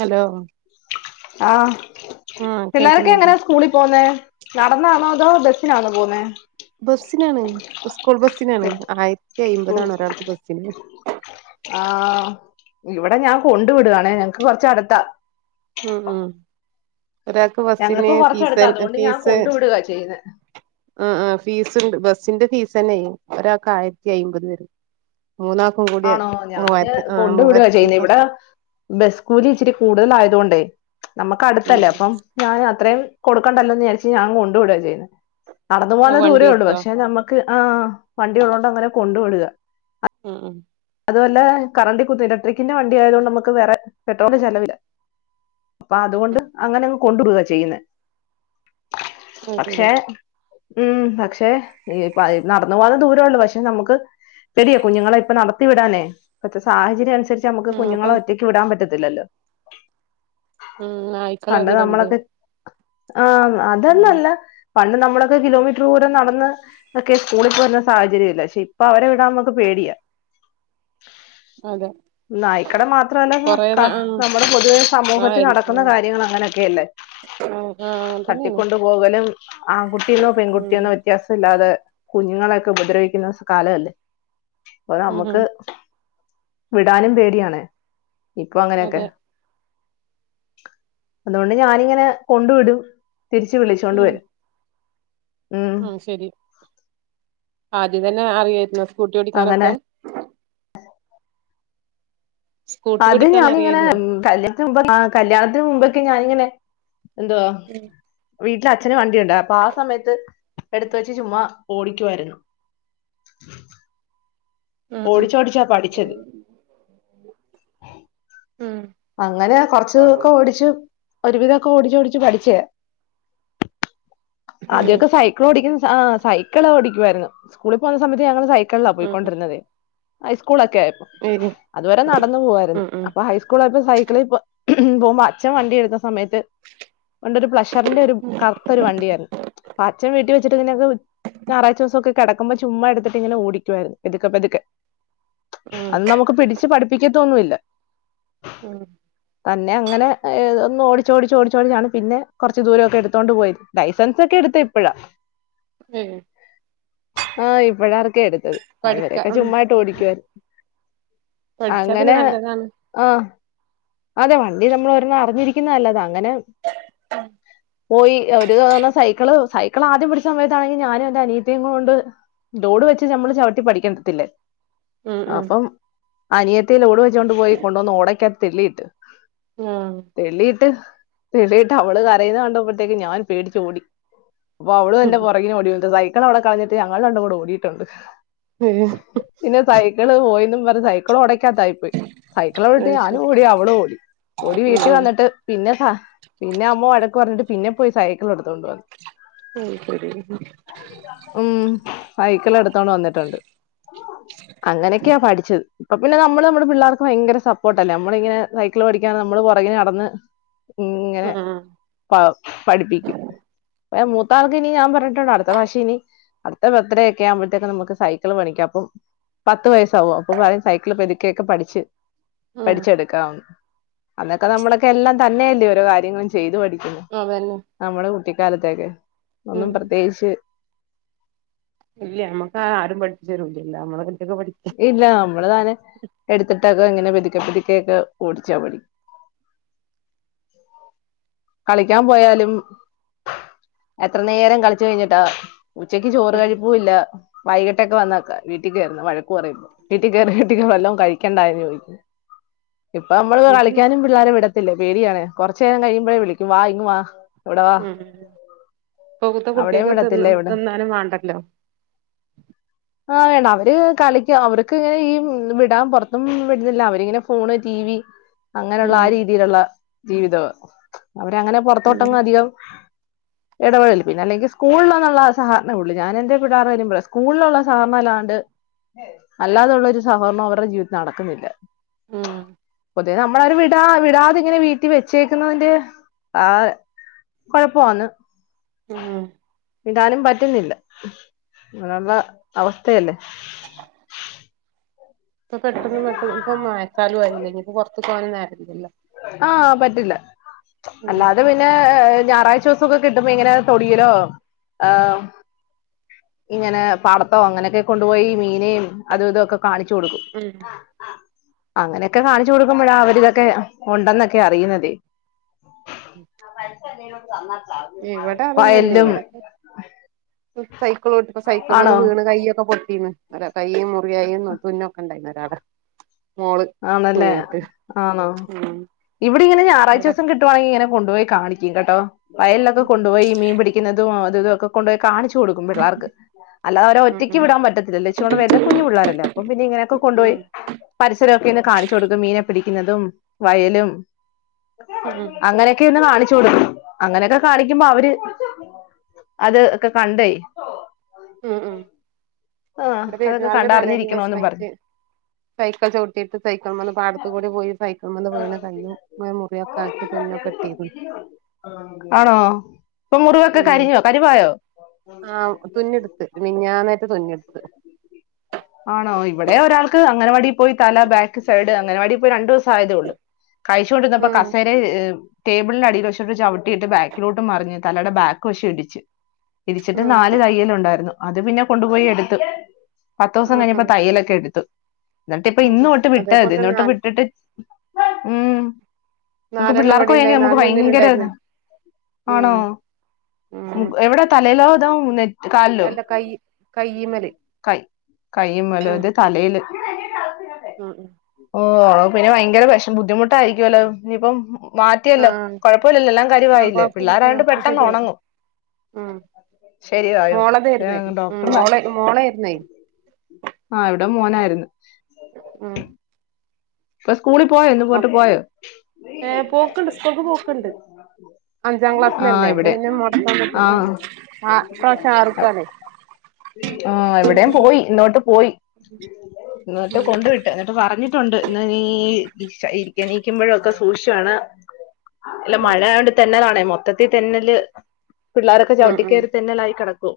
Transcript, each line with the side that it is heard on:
right: Hello
left: ആഹ്
right: ആഹ്
left: പിള്ളെരൊക്കെ
right: കേൾക്കുന്നില്ലേ
left: എങ്ങനാ സ്കൂളിൽ പോന്നേ നടന്നാണോ അതോ ബെസ്സിനാന്നേ പോന്നേ
right: ബെസ്സിനാണ് ഉസ്കൂള് ബെസ്സിനാണ് ആയിരത്തി അയമ്പതാണ് ഒരാക്ക് ബെസ്സിന്
left: ആഹ് ഇവടെ ഞാൻ കൊണ്ട് വിട്ണെ ഞങ്ങക്ക് കൊറച്ച് അട്ത്താ
right: ഉം ഉം ഒരാക്ക് ബെസ്സിന്
left: ഞങ്ങൾക്ക്
right: ഫീസ്
left: കൊറച്ചടുത്താ
right: എ
left: അതുകൊണ്ട് ഞാൻ
right: ഫീസ്
left: കൊണ്ടു വിടുകാ ചെയ്യുന്നേ
right: ആഹ് ആഹ് ഫീസ് ഇണ്ട് ബെസ്സിന്റെ ഫീസ് തന്നെയേ ഒരാക്ക് ആയിരത്തി അയ്മ്പത് വെരും മൂന്നാക്കും കൂടി
left: ആണോ
right: മൂവായിരത്തി ആഹ് മൂവായി ത്തിന് കൊർ
left: ബെസ്കൂലി ഇച്ചിരി കൂടുതല് ആയതൊണ്ടേ നമ്മമക്ക്
right: ഉം
left: അടുത്തല്ലേ അപ്പം ഞാൻ അത്രേയും കൊടുക്കണ്ടല്ലോന്ന് വിചാരിച്ച് ഞാൻ കൊണ്ടു വിടല്. നടന്ന്
right: ഉം
left: പോകാനുള്ള ദൂരേ
right: വണ്ടി
left: ഒള്ളൂ.
right: ഓട്ടോ
left: പക്ഷേ ഞമ്മ ക്ക് ആഹ്, വണ്ടി ഒള്ളോണ്ട് അങ്ങനെ കൊണ്ട് വിട്കാ.
right: ഉം ഉം
left: അതും അല്ലാ കറണ്ടി കുത്തി ഇലക്ട്രിക്കിന്റെ വണ്ടി ആയതോണ്ട് നമുക്ക് വേറെ പെട്രോള് ചെലവില്ലാ. അപ്പാ അത്
right: ഉം
left: കൊണ്ട്
right: ഉം
left: അങ്ങനെ അങ്ങ് കൊണ്ട് വിടുവാ ചെയ്യുന്നേ.
right: അത് ശരി
left: പക്ഷേ ഉം പക്ഷേ യ് നടന്ന് പോകാനുള്ള ദൂരേ ഒള്ളൂ. പക്ഷെ നമ്മക്ക് പേടിയാ കുഞ്ഞുങ്ങളെ ഇപ്പം നടത്തി വിടാനേ ഇപ്പത്തേ സാഹചര്യം അനുസരിച്ച് നമ്മക്ക്
right: ആഹ്
left: കുഞ്ഞുങ്ങളെ
right: അപ്പം
left: ഒറ്റക്ക് വിടാൻ പറ്റത്തില്ലല്ലോ.
right: ഉം നായ്ക്കള്
left: പണ്ട്
right: അധികണ്ട്
left: നമ്മളാക്കെ ആഹ്
right: ഉം
left: അതൊന്നല്ല. പണ്ട് നമ്മളൊക്കെ കിലോമീറ്ററ് ദൂരം നടന്ന് ഒക്കെ സ്കൂളി പോയിര്ന്ന സാഹചര്യം അല്ലെ. ശെ ഇപ്പൊ അവരെ വിടാൻ നമ്മക്ക് പേടിയാ.
right: അതെ
left: നായിക്കടെ മാത്രല്ല
right: കൊറേ
left: ക
right: ആഹ്
left: നമ്മടെ പൊതുവെ സമൂഹത്തി
right: ആഹ്
left: നടക്കുന്ന കാര്യങ്ങള് അങ്ങനെക്കയല്ലേ?
right: ആഹ് ആഹ് അങ്ങൻ തന്നേണ്
left: തട്ടിക്കൊണ്ട് പോവലും ആൺകുട്ടിന്നോ
right: ഉം
left: പെൺകുട്ടിയന്നോ വ്യത്യാസം ഇല്ലാതെ കുഞ്ഞുങ്ങളൊക്കെ ഉപദ്രവിക്ക്ന്ന കാലമല്ലേ? അപ്പാ
right: ഉം
left: നമ്മക്ക്
right: ഉം
left: വിടാനും പേടിയാണെ. ഇപ്പൊ അങ്ങനെക്കെ
right: അതെ
left: അതോണ്ട് ഞാന്ങ്ങനെ കൊണ്ട് വിടും. തിരിച്ച് വിളിച്ചോണ്ട് വരും. ഉം
right: ആഹ് ശെരി. ആദ്യം തന്നെ അറിയാര്ന്നോ സ്കൂട്ടി
left: അങ്ങനെ
right: ഓടിക്കാനൊക്കെ? സ്കൂട്ടി
left: അത്
right: ഓടിക്കാൻ
left: ഞാനിങ്ങനെ
right: അറിയായിരുന്നോ
left: ഉം കല്ല്യാ ആഹ് കല്യാണത്തിന് മുമ്പൊക്കെ ഞാനിങ്ങനെ, എന്തുവാ? വീട്ടില് അച്ഛന് വണ്ടിയൊണ്ട്. അപ്പാ ആ സമയത്ത് എടുത്ത് വെച്ച് ചുമ്മാ ഓടിക്കായിര്ന്നു.
right: ഉം ഉം
left: ഓടിച്ചോടിച്ചാ പഠിച്ചത്.
right: ഉം
left: അങ്ങനെ കൊറച്ച് ഇതോക്കെ ഓടിച്ച് ഒര് വിധൊക്കെ ഓടിച്ച് ഓടിച്ച് പഠിച്ചേ.
right: ഉം
left: ആദ്യൊക്കെ സൈ ക്കിള് ഓടിക്കുന്ന ആഹ് സൈക്കിള് ഓടിക്കോയിര്ന്ന്. സ്കൂളി പോണ സമയത്ത് ഞങ്ങള് സൈക്കിളിലാ
right: ഉം ഉം
left: പോയിക്കൊണ്ടിര്ന്നതേ. ഹൈസ്കൂളൊക്കെ ആയപ്പോ.
right: ഉം
left: അത് വെരെ നടന്ന് പോവാര്ന്നാ.
right: ഉം ഉം
left: അപ്പ ഹൈസ്‌ ക്കൂളായപ്പോ സൈക്കിളി പോ പോമ്പോ അച്ഛൻ വണ്ടി എട്ത്ത സമയത്ത് പണ്ടോര് പ്ലഷ ഷറിന്റെ ഒര് കറുത്ത ഒര് വണ്ടിയാര്ന്ന്. അപ്പാ അഛൻ വീട്ടി വെച്ചിട്ട് പിന്നെ അത് വി ഞായറാഴ്ച്ചോസൊക്കെ കെടക്ക്മ്പൊ ചുമ്മാ എട്ത്ത് ഇട്ട് ഇങ്ങനെ ഓടിക്കാര്ന്ന് പെത്ക്കേ പെത്ക്കേ.
right: ഉം
left: അന്ന് നമ്മക്ക് പിടിച്ച് പഠിപ്പിക്കത്തൊന്നും ഇല്ല.
right: ഉം
left: തന്നെ അങ്ങനെ ഒന്ന് ഓടിച്ച് ഓടിച്ച് ഓടിച്ച് ഒടിച്ചാണ് പിന്നെ കൊറച്ച് ദൂരമൊക്കെ എടുത്തോണ്ട് പോയത്. ലൈസൻസെക്കെ എട്ത്തേ ഇപ്പഴാ.
right: ഉം
left: ആഹ് ഇപ്പഴാതക്കെ എട്ത്തത്. അത്
right: പഠിക്ക
left: വരെക്കെ
right: ഉം
left: ചുമ്മായിട്ട് ഓടിക്കോയിര്ന്ന്.
right: പഠിച്ചാ പിന്നെ
left: അങ്ങനെ
right: നല്ലതാണ്
left: ആഹ്, അതെ വണ്ടി നമ്മള് ഒരെണ്ണം അറിഞ്ഞിരിക്ക്ന്നേ നല്ലതാ അങ്ങനെ പോയി ഒര് തവണ സൈക്കിള് സൈക്കിളാദ്യം പഠിച്ച സമയത്താണെങ്കി ഞാനും എന്റെ അനിയത്തിയേം കൊണ്ട് ലോഡ് വെച്ച് ഞമ്മള് ചവിട്ടി പഠിക്കത്തില്ലേ?
right: ഉം ഉം
left: അപ്പം അനിയത്തി ലോഡ് വെച്ചോണ്ട് കൊണ്ട് വന്ന് ഓടക്ക്യാത്ത് തെള്ളി ഇട്ട്.
right: ആഹ്
left: തെള്ളി ഇ ട്ട് തെളിയിട്ട് അവള് കരയന്ന കണ്ടപ്പോഴത്തേക്ക് ഞാൻ പേടിച്ച് ഓടി. അപ്പൊ അവളും
right: ഉം
left: എൻ്റെ പൊറാകെ ഓടിവന്ന്. സൈക്കിളവിടെ കളഞ്ഞിട്ട് ഞങ്ങള് രണ്ടും കൂടെ ഓടിട്ടൊണ്ട്.
right: [unintelligible]
left: സൈക്കിള് പോയിന്നും പറഞ്ഞ് സൈക്കിൾ ഓടയ്ക്കാത്തായി പോയി. സൈക്കിളോവിട്ടി
right: അത്
left: ഞാനും
right: ശരി
left: ഓടി അവളും ഓടി ഓടി
right: ഉം
left: വീട്ടിൽ
right: ഉം
left: വന്നിട്ട് പിന്നെ സ പിന്നെ അമ്മ വഴക്ക് പറഞ്ഞിട്ട് പിന്നെ പോയി സൈക്കിൾ എടുത്തോണ്ട് വന്നു.
right: അത് ശരി.
left: ഉം സൈക്കിള് എടുത്തോണ്ട് വന്നിട്ടുണ്ട്. അങ്ങനെയൊക്കെയാ പഠിച്ചത് ഇപ്പ പിന്നെ നമ്മള് നമ്മുടെ പിള്ളേർ ക്കു ഭയങ്കര സപ്പോർട്ട് അല്ലേ നമ്മളിങ്ങനെ സൈക്കിള് പഠിക്കാ നമ്മള് പുറകിനെ നടന്ന് ഇങ്ങനെ പ പഠിപ്പിക്കും മൂത്താൾക്ക് ഇനി ഞാൻ പറഞ്ഞിട്ടുണ്ട് അടുത്ത പ്രാവശ്യം ഇനി അടുത്ത ബർത്തഡേ ഒക്കെ ആവുമ്പോഴത്തേക്കും നമുക്ക് സൈക്കിൾ മേടിക്കാം അപ്പം പത്ത് വയ സ്സാവും അപ്പോ പറയും സൈക്കിൾ പെതുക്കെ ഒക്കെ പഠിച്ച്
right: ഉം
left: പഠിച്ചെടുക്കാം അന്നൊക്കെ നമ്മളൊക്കെ എല്ലാം തന്നെയല്ലേ ഓരോ കാര്യങ്ങളും ചെയ്തു പഠി
right: അതന്നെ.
left: നമ്മുടെ കുട്ടിക്കാലത്തെയൊക്കെ ഒന്നും
right: ഉം
left: പ്രത്യേകിച്ച്
right: ഇല്ല ഞമ്മക്ക് ആരും പഠിച്ചു തരൂല്ലല്ലോ നമ്മളൊറ്റക്ക് പഠി
left: ഇല്ല നമ്മള് താനെ എടുത്തിട്ടൊക്കെ ഇങ്ങനെ പിതുക്കെ പിതുക്കെ ഒക്കെ ഓടിച്ചാ പഠി
right: [inaudible]
left: കളിക്കാൻ പോയാലും എത്ര നേരം കളിച്ചു കഴിഞ്ഞിട്ടാ ഉച്ചയ്ക്ക് ചോറ് കഴിപ്പും ഇല്ല വൈകിട്ടൊക്കെ വന്നേക്കാ വീട്ടിൽ കേറുന്നെ വഴ ക്കു പറയും ഇപ്പോ വീട്ടി കേറി വീട്ടീന്ന് വല്ലോം കഴിക്കണ്ടായോന്ന് ചോദിക്കും ഇപ്പ നമ്മള്
right: ഇത്
left: കളിക്കാനും വി [unintelligible] വിടത്തില്ല പേടിയാണ് കുറച്ച നേരം കഴിയുമ്പോഴേ വിളിക്കും വാ ഇങ്ങ് വാ ഇവിടെ വാ
right: ഉ ഇപ്പത്തെ
left: അവിടെയും
right: കുട്ടിയക്ക് തിന്ന
left: വിടത്തില്ല ഇവിടെ
right: തിന്നാനും വേണ്ടല്ലോ?
left: ആഹ് വേണ്ട അവര് കളി ക്കാ അവർക്ക് ഇങ്ങനെ ഈ വിടാൻ പൊറത്തും വിടുന്നില്ല അവരിങ്ങനെ ഫോണ്, ടി വി അങ്ങനെയുള്ള
right: ഉം
left: ആ രീതിയിലുള്ള ജീവിതവാ അവര് അങ്ങനെ
right: അതെ
left: പൊറത്തോട്ടൊന്നും അധികം ഇടപെഴല് പിന്നെ അല്ലെങ്കിൽ സ്കൂളിൽ നിന്നുള്ള സഹകരണേ ഉള്ളൂ ഞാ എന്റെ പിള്ളാർ വരുമ്പോഴേ സ്കൂളിലുള്ള സഹകരണല്ലാണ്ട് അല്ലാതുള്ള ഒരു സഹകരണം അവരുടെ ജീവിതത്തിൽ നടക്കുന്നില്ല.
right: ഉം
left: അതെ നമ്മളവരെ വിടാ വിടാതെ ഇങ്ങനെ വീട്ടിൽ വെച്ചേക്കുന്നതിന്റെ ആഹ് കൊഴപ്പവാന്ന്.
right: ഉം
left: വിടാനും പറ്റുന്നില്ല അങ്ങനെയുള്ള അവസ്ഥയല്ലേ
right: ഇപ്പോ പെട്ടെന്ന് പെട്ടെന്ന് ഇപ്പ മയക്കാലും ആയില്ലെ ഇനിയിപ്പം പുറത്തക്കു പോകാനൊന്നും നേരില്ലല്ലോ?
left: ആഹ് പറ്റില്ല
right: ഉം
left: അല്ലാതെ പി ന്നെ ഞായറാഴ്ച ദിവസൊക്കെ കിട്ടുമ്പോ ഇങ്ങനെ തൊടിയിലോ ഏഹ് ഇങ്ങനെ പാടത്തോ അങ്ങനെയൊക്കെ കൊണ്ടുപോയി മീനേയും അത് ഇതൊക്കെ കാണിച്ചു കൊടുക്കും.
right: ഉം
left: അങ്ങനെയൊക്കെ കാണിച്ചു കൊടുക്കുമ്പോഴാ അവരിതൊക്കെ ഒണ്ടെന്നൊക്കെ അറിയുന്നതേ.
right: ഉം
left: പസ
right: ഇവിടെ അതൊന്നുമില്ല ഇവിടെക്കെ സൈക്കിളോട്ടിപ്പോ സൈക്കിൾമന്ന്
left: ആണോ
right: വീണ് കയ്യൊക്കെ പൊട്ടി ന്ന് കയ്യും മുറിയായിന്ന് തുന്നൊക്കെ ഇണ്ടായിന്ന് ഒരാളെ മോള്
left: ആണല്ലേ
right: വീണിട്ട്
left: ആണോ
right: ഉം
left: ഇവിടെ ഇങ്ങനെ ഞായറാഴ്ച
right: ഇവിടെ
left: ദിവസം കി ട്ടുവാണെങ്കിൽ ഇങ്ങനെ കൊണ്ടുപോയി കാണിക്കും കേട്ടോ വയലിലൊക്കെ കൊണ്ടുപോയി മീൻ പിടി പിക്കുന്നതും അതുംഇതൊക്കെ കൊണ്ട് പോയി കാണിച്ചു കൊടുക്കും പിള്ളേർക്ക് അല്ല അവ
right: ഉം
left: ഒറ്റക്ക്
right: ഉം
left: വിടാൻ പറ്റത്തില്ല ലക്ഷ കൊടെ വേത കുഞ്ഞു പിള്ളോരല്ല അപ്പ പിന്നെ ഇങ്ങനൊക്കെ കൊണ്ടുപോയി
right: ഉം
left: ഇരൊക്കെ ഒന്ന് കാണിച്ചു കൊടുക്കും മീനെ പിടിക്കുന്നതും വയലും
right: ഉം ഉം
left: അങ്ങനെയൊക്കെ ഒന്ന് കാണിച്ചോട് അങ്ങനെയൊക്കെ കാണിക്കുമ്പോ അവര് അത് ഒക്കെ കണ്ടയ്
right: ഉം ഉം
left: ആ
right: ഇവിടെ
left: അതൊക്കെ
right: പെരുന്നാളിടെ തലേ
left: കണ്ടറിഞ്ഞിരിക്കണോന്നും പറഞ്ഞു
right: ദിവസമായിട്ട് സൈക്കിൾ ചവിട്ടിട്ട് സൈക്കൾ വന്ന് പാടത്തത്ത് കൂടി പോയി സൈകൾ വീണ് കയ്യും മുറിയൊക്കെ ആക്കി തുന്നൊക്കെട്ടീന്ന്
left: ആണോ ഇപ്പൊ മുറിവൊക്കെ
right: ഉം
left: കരിഞ്ഞോ കരിവായോ
right: ആഹ് തുന്ന്ട്ട് എടുത്ത് മിഞ്ഞാനേറ്റ തുന്നെടുത്ത്
left: ആണോ ഇവിടെ ഒരാൾക്ക് അങ്ങനവാടി പോയി തല ബാക്ക് സൈഡ് അങ്ങനവാടി പോയി രണ്ടു ദിവസം സധതള്ളൂ കഴിച്ചൊണ്ടിന്നപ്പോ
right: ഉം
left: കസേര ടേബിളിന്റെ അടീൽ ചവിട്ടിയിട്ട് ബാക്കിലോട്ട് മറിഞ്ഞു തലയുടെ ബാക്ക് വശി ഇടിിച്ചച്ച് ഇടച്ചിട്ട്
right: ഉം
left: നാല് തയ്യൽ ഉണ്ടായിരുന്നു അത് പിന്നെ കൊണ്ടുപോയി എടുത്ത് പത്ത് ദിവസം
right: ഉം
left: കഴിഞ്ഞപ്പോ
right: ഉം
left: തയ്യലൊക്കെ എടുത്തു എന്നിട്ട് ഇപ്പ
right: ഉം
left: ഇന്നോട്ട് വിട്ടത്
right: അതേപോലെ തന്നെ
left: ഇന്നോട്ട്
right: നാല്
left: വിട്ടിട്ട് ഉം നമക്ക്
right: നാലെണ്ണം
left: പിള്ളേർക്ക് പോയങ്ക
right: ഇവിടെണ്ടായി
left: നമുക്ക്
right: നാല്
left: ഭയങ്കര
right: തുന്നലുണ്ടായിരുന്നു
left: ആണോ
right: ഉം ഉം
left: എവിടെ തലലോതാ നെറ്റി
right: അല്ല കൈ കയ്യിമ്മല്
left: കയ്യുമ്മൽ അത് തലയില്
right: ഉം ഉം
left: ഓ ആണോ പിന്നെ ഭയങ്കര വിഷം ബുദ്ധിമുട്ടായിരിക്കുവല്ലോ ഇനിയിപ്പം മാറ്റിയല്ലോ
right: ആഹ്
left: കുഴപ്പമില്ലല്ലോ എല്ലാം
right: ആഹ്
left: കരുവായില്ലേ
right: കൊഴപ്പല്ല ആഹ്
left: പിള്ളേർായണ്ട്
right: ഇപ്പൊ
left: പെട്ടെന്ന്
right: ശരിയായി
left: ഉണങ്ങും
right: ഉം
left: ശരിയായും
right: മോളതായിരുന്നേ ഉം
left: ഡോക്ടറും പറ
right: മോളെ മോളായിരുന്നേ
left: ആഹ് ഇവിടെ മോനായിരുന്നു
right: ഉം
left: ഇപ്പൊ സ്കൂളിൽ പോയോ ഇന്ന്
right: അ
left: പോയിട്ട് പോയോ
right: ഏർ പോക്കണ്ട് സ്കൂൾക്ക് പോക്ക്‌ണ്ട് അഞ്ചാം
left: ആ
right: ക്ലാസ്സിലല്ലേ അപ്പൊ
left: ഇവിടെ
right: പിന്നെ മുടക്കാൻ
left: ആ
right: ഇപ്രാവശ്യ ആർക്കണ്
left: ആഹ് എവിടെയും പോയി ഇന്നോട്ട് പോയി ങ്ങട്ട് കൊണ്ട് വിട്ട് എന്നിട്ട് പറഞ്ഞ് ണ്ട് നീ ഇരിക്കണീക്കുമ്പോഴ ഒക്കെ സൂക്ഷച്ചാണ് അല്ല
right: ഉം
left: മഴയോണ്ട് തെന്നലാണേ മൊത്തത്തി തെന്നല് പിള്ളോരൊക്കെ
right: ഉം ഉം
left: ചവിട്ടിക്കയറി തന്നെല്ലായി കിടക്കും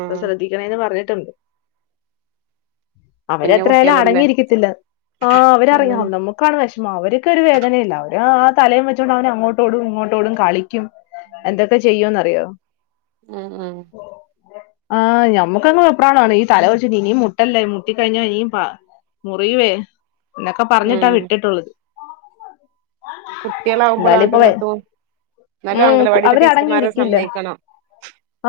left: അപ്പൊ ശ്രദ്ധ ന്ന് പറഞ്ഞിട്ടുണ്ട്
right: കുഞ്ഞു
left: അവര്ത്രയാലും
right: കുട്ടികളല്ലേ
left: അടങ്ങിയിരിക്കത്തില്ല ആഹ് അവര്അറിയാം
right: അതന്നെ
left: വോ നമ്മുക്ക് കാണ വിഷമോ അവർക്കൊ വേദനയില്ല അവര് ആ തലയും വെച്ചുകോണ്ട് അവന് അങ്ങോട്ടോടും ഇങ്ങോട്ടോടും കളിക്കും എന്തൊക്കെ ചെയ്യോന്ന്റിയോ
right: ആഹ് ആഹ്
left: ആഹ്ഞമുക്കങ്ങ വെപ്രാളം ആണ് ഈല വെച്ചിട്ട് ഇനും മുട്ടല്ലേ മുട്ടിക്കഴിഞ്ഞ ഇനിയും മുറിയുവേ എന്നൊക്കെ പറഞ്ഞിട്ടാ
right: ഉം
left: വിട്ടിട്ടുള്ളത്
right: കുട്ടികളാവുമ്പോൾ
left: എന്താലും
right: ആണ്ടും
left: ഇപ്പൊ
right: ഇങ്ങട്ടും എന്നാലും
left: ഉം
right: അംഗലവാടിത്തെ
left: അവര്
right: ടീച്ചർമാരെ
left: അടങ്ങിയിരിക്കില്ല
right: സമ്മയിക്കണം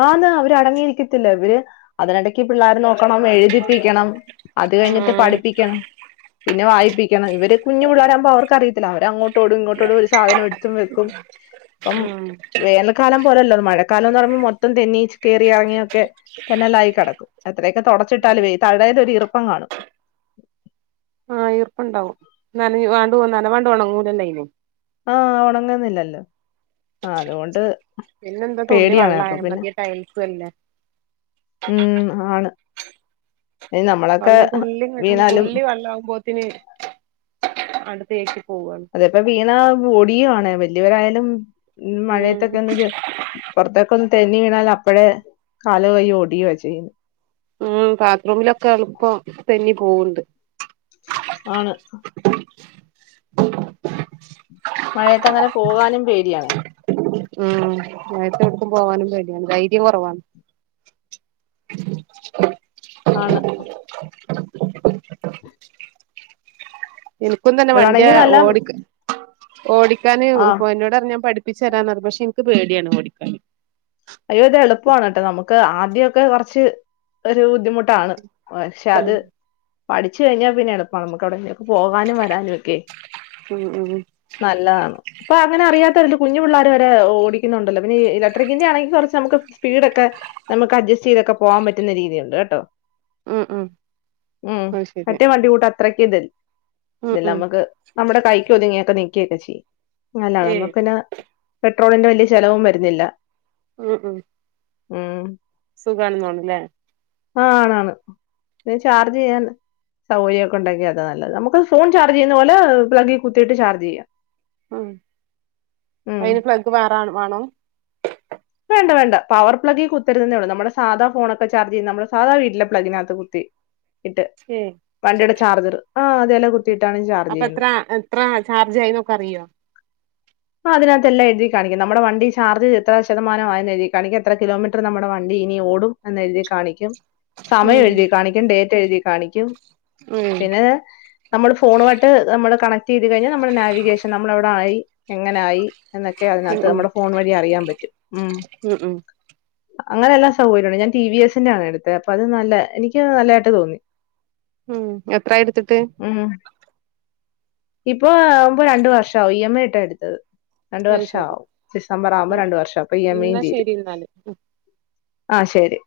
left: ആഹ്ന്ന അവര് അടങ്ങിയിരിക്കത്തില്ല ഇവര് അതിനിടയ്ക്ക് പിള്ളേർ നോക്കണം എഴുതി പഠപ്പിക്കണം അത് കഴിഞ്ഞിട്ട്
right: ഉം
left: പഠിപ്പിക്കണം പിന്നെ വായിപ്പിക്കണം ഇവ കുഞ്ഞു പിള്ളരാാവുമ്പോ അവർക്ക് അറയില്ല അവ അങ്ങോട്ട് ടും ഇങ്ങോട്ടോടും സാധനം എടുത്തും വെക്കും അപ്പം
right: ഉം
left: വേന നൽക്കാലം മഴക്കാലം പോലെയല്ലോ പറുമ്പോ മൊത്തം തെന്നീ കയറി ഇറങ്ങിയൊക്കെ തെന്നല്ലായി കിടക്കും എത്രയൊക്കെ തുടച്ചിട്ടാലും
right: അതെ
left: വേയി തഴയത് ഒരുരുപ്പം കാണും
right: ആഹ് ഈർപ്പണ്ടാവും. നൻഞ്ഞിങ്ങാണ്ട് നനവാണ്ട് ഒണങ്ങൂലല്ലെയ്ന്.
left: ആഹ്. ഒണങ്ങുന്നില്ലല്ലൊ. ആഹ് അതുകൊണ്ട്
right: പിന്നെന്താ തുള്ളി
left: പേടിയാണ്.
right: വെള്ളായ
left: അപ്പൊ പിന്നെ
right: മതി ടൈൽസും അല്ലേ
left: ഉം ആണ്. നമ്മളൊക്കെ
right: വെള്ളം തുള്ളി
left: വീണാലും
right: തുള്ളി വള്ളാവുമ്പോത്തിന് അടുത്തേക്ക് പോവാണ്.
left: അതൊക്കെ വീണാ ഒടിയുവാണ്. വല്യവരായാലും
right: ഉം
left: മഴയത്തൊക്കൊ ന്ന് ചെ.... പൊർത്തേക്കൊന്ന് തെന്നി വീണാല് അപ്പഴേ കാലൊ, കൈയ്യൊ ഒടിയാ ചെയ്യുന്നെ.
right: ഉം. ബാത്റൂമിലൊക്കെ എളുപ്പം തെന്നി പോവ്ണ്ട്.
left: ആണ് മഴയത്തങ്ങനെ പോവാനും പേടിയാണ്.
right: ഉം മാഴത്തൊട്ക്കും പോവാനും പേടിയാണ്. ധൈര്യം കൊറവാണ്.
left: ആണ്
right: ഇൻക്കും തന്നെ
left: ഇവിടാണെങ്കി
right: വണ്ടിയാ
left: നല്ല
right: ഓടിക്ക് ഓടിക്കാന്
left: ആ
right: പ്പൊ എന്നോടർഞ്ഞ് ഞാ പഠിപ്പിച്ചരാന്നർഞ്ഞ്. പേക്ഷെ ഇൻക്ക് പേടിയാണ് ഓടിക്കാന്.
left: അയ്യോ ഇത് എളുപ്പാണ് ട്ടൊ. നമുക്ക് ആദ്യൊക്കെ കൊറച്ച് ഒരു ബുദ്ധിമു.... ട്ടാണ്. പക്ഷെ അത് പഠിച്ചഴിഞ്ഞാ പിന്നെ എ.... [unintelligible] പോകാനും വരാനൊക്കെ.
right: ഉം ഉം ഉം
left: നല്ലാന്ന്. പ്പ അങ്ങനെ അറിയാത്തോരില്ല. കുഞ്ഞു പുള്ളേര് വരെ ഒ ഓടിക്കുന്നൊണ്ടല്ലൊ. പിന്നെ ഈ ഇലട്രിക്കിന്റെ ആണെ.... കൊർച്ചമ്മക്ക് സ്പീഡൊക്കെ നമുക്ക് അഡ്ജെസ്റ്റ്യ്തൊക്ക പോവാം പറ്റുന്ന രീതിയുണ്ട് കെട്ടൊ.
right: ഉം ഉം
left: ഉം.
right: അത് ശരിയാ
left: മറ്റെ വണ്ടികൂട്ട് അത്രയ്ക്ക് ഇത്
right: ഉം ഉം
left: ഇതെല്ലാമ്മക്ക് നമ്മടെ കൈക്കൊതുങ്ങിയൊക്ക നിക്കെയൊക്കചെയ്യും. നല്ലാ
right: ഏയ്
left: നമ്മുക്ക്ന്നാ പെട്രോൾന്റെ വല്യ ചെലവും വരുന്നില്ല.
right: ഉം ഉം
left: ഉം
right: സുഖാണ്ന്ന് തോന്ന്ന്നുല്ലെ.
left: ആഹ് ആണ് ആന്ന്. ഈ ചാർജ് ചെയ്യാൻ സൗകര്യക്കൊണ്ടങ്കി അതാ നല്ലത്. നമുക്ക് ഫോൺ ചാർജെയ്യുന്ന പോലെ പ്ലെഗി കുത്തിയട്ട് ചാർജെയ്യാം.
right: ഉം.
left: ഉം
right: അതിന് ഫ്ലെഗ് വേറാന്ന് വാണം.
left: വേണ്ട, വേണ്ട. പവർ പ്ലങ്കി കുത്ത ര്തേന്നൊള്ളു. നമ്മടെ സാധ ഫോണൊക്കെ ചാർജെയ്യുന്ന മ്മള് സാധാ വീട്ട്ലെ പ്ലഗിനാത്ത് കുത്തി ഇട്ട്.
right: ഏയ്
left: വണ്ടിടെ ചാർജറ് ആഹ് അതേ ലെ കുത്തിയിട്ടാണ് ചാർജെയ്യുന്ന്.
right: ത്രാ ചാർജായിന്നൊക്കെ അറിയൊ?
left: ആഹ് അതിനാത്തെല്ലാ എഴുതി കാണിക്കും. നമ്മടെ വണ്ടി ചാർജ് എത്ര ശതമാനായെന്ന് എഴുതി കാണിക്കും. എത്ര കിലോമീറ്റർ നമ്മടെ വണ്ടി ഇനി ഓടും എന്ന് എഴ്തി കാണിക്കും. സമയം
right: ഉം
left: എഴുതി കാണിക്കും. ഡേറ്റ് എഴുതി കാണിക്കും.
right: ഉം
left: പിന്നെ നമ്മള് ഫോണുവായിട്ട് നമ്മള് കണക്ടെയ്ത് കഴിഞ്ഞാ നമ്മള് നാവിഗേഷൻ നമ്മളെ വ്ടായി, എങ്ങനായി എന്നൊക്കെ
right: ഉം
left: അതിനാത്ത്
right: ഉം
left: നമ്മടെ ഫോണ് വഴി അറിയാം പറ്റും. ഉം
right: ഉം ഉം
left: അങ്ങനെയെല്ലാ സൗകര്യണ്ട്. ഞാൻ ടി വി എസിന്റെ ആണെട്ത്തെ. അപ്പ അത് നല്ലാ. എനിക്ക് നല്ലായിട്ട് തോന്നി.
right: ഉം. എത്രയി എട്ത്തിട്ട്?
left: ഉം. ഇപ്പൊ ആവ്‌മ്പൊ രണ്ട് വർഷായി. ഇ എം ഐ ഇട്ടാ എട്ത്തത്. രണ്ടു
right: അത് ശരി
left: വർഷാവും. ഡിസംബറാവുമ്പം
right: ഉം ഉം
left: രണ്ടു വർഷാവും. അപ്പൊ ഇ എം ഐ യും
right: എന്നാ
left: തീരും.
right: ശരി എന്നാല്
left: ആഹ് ശെരി.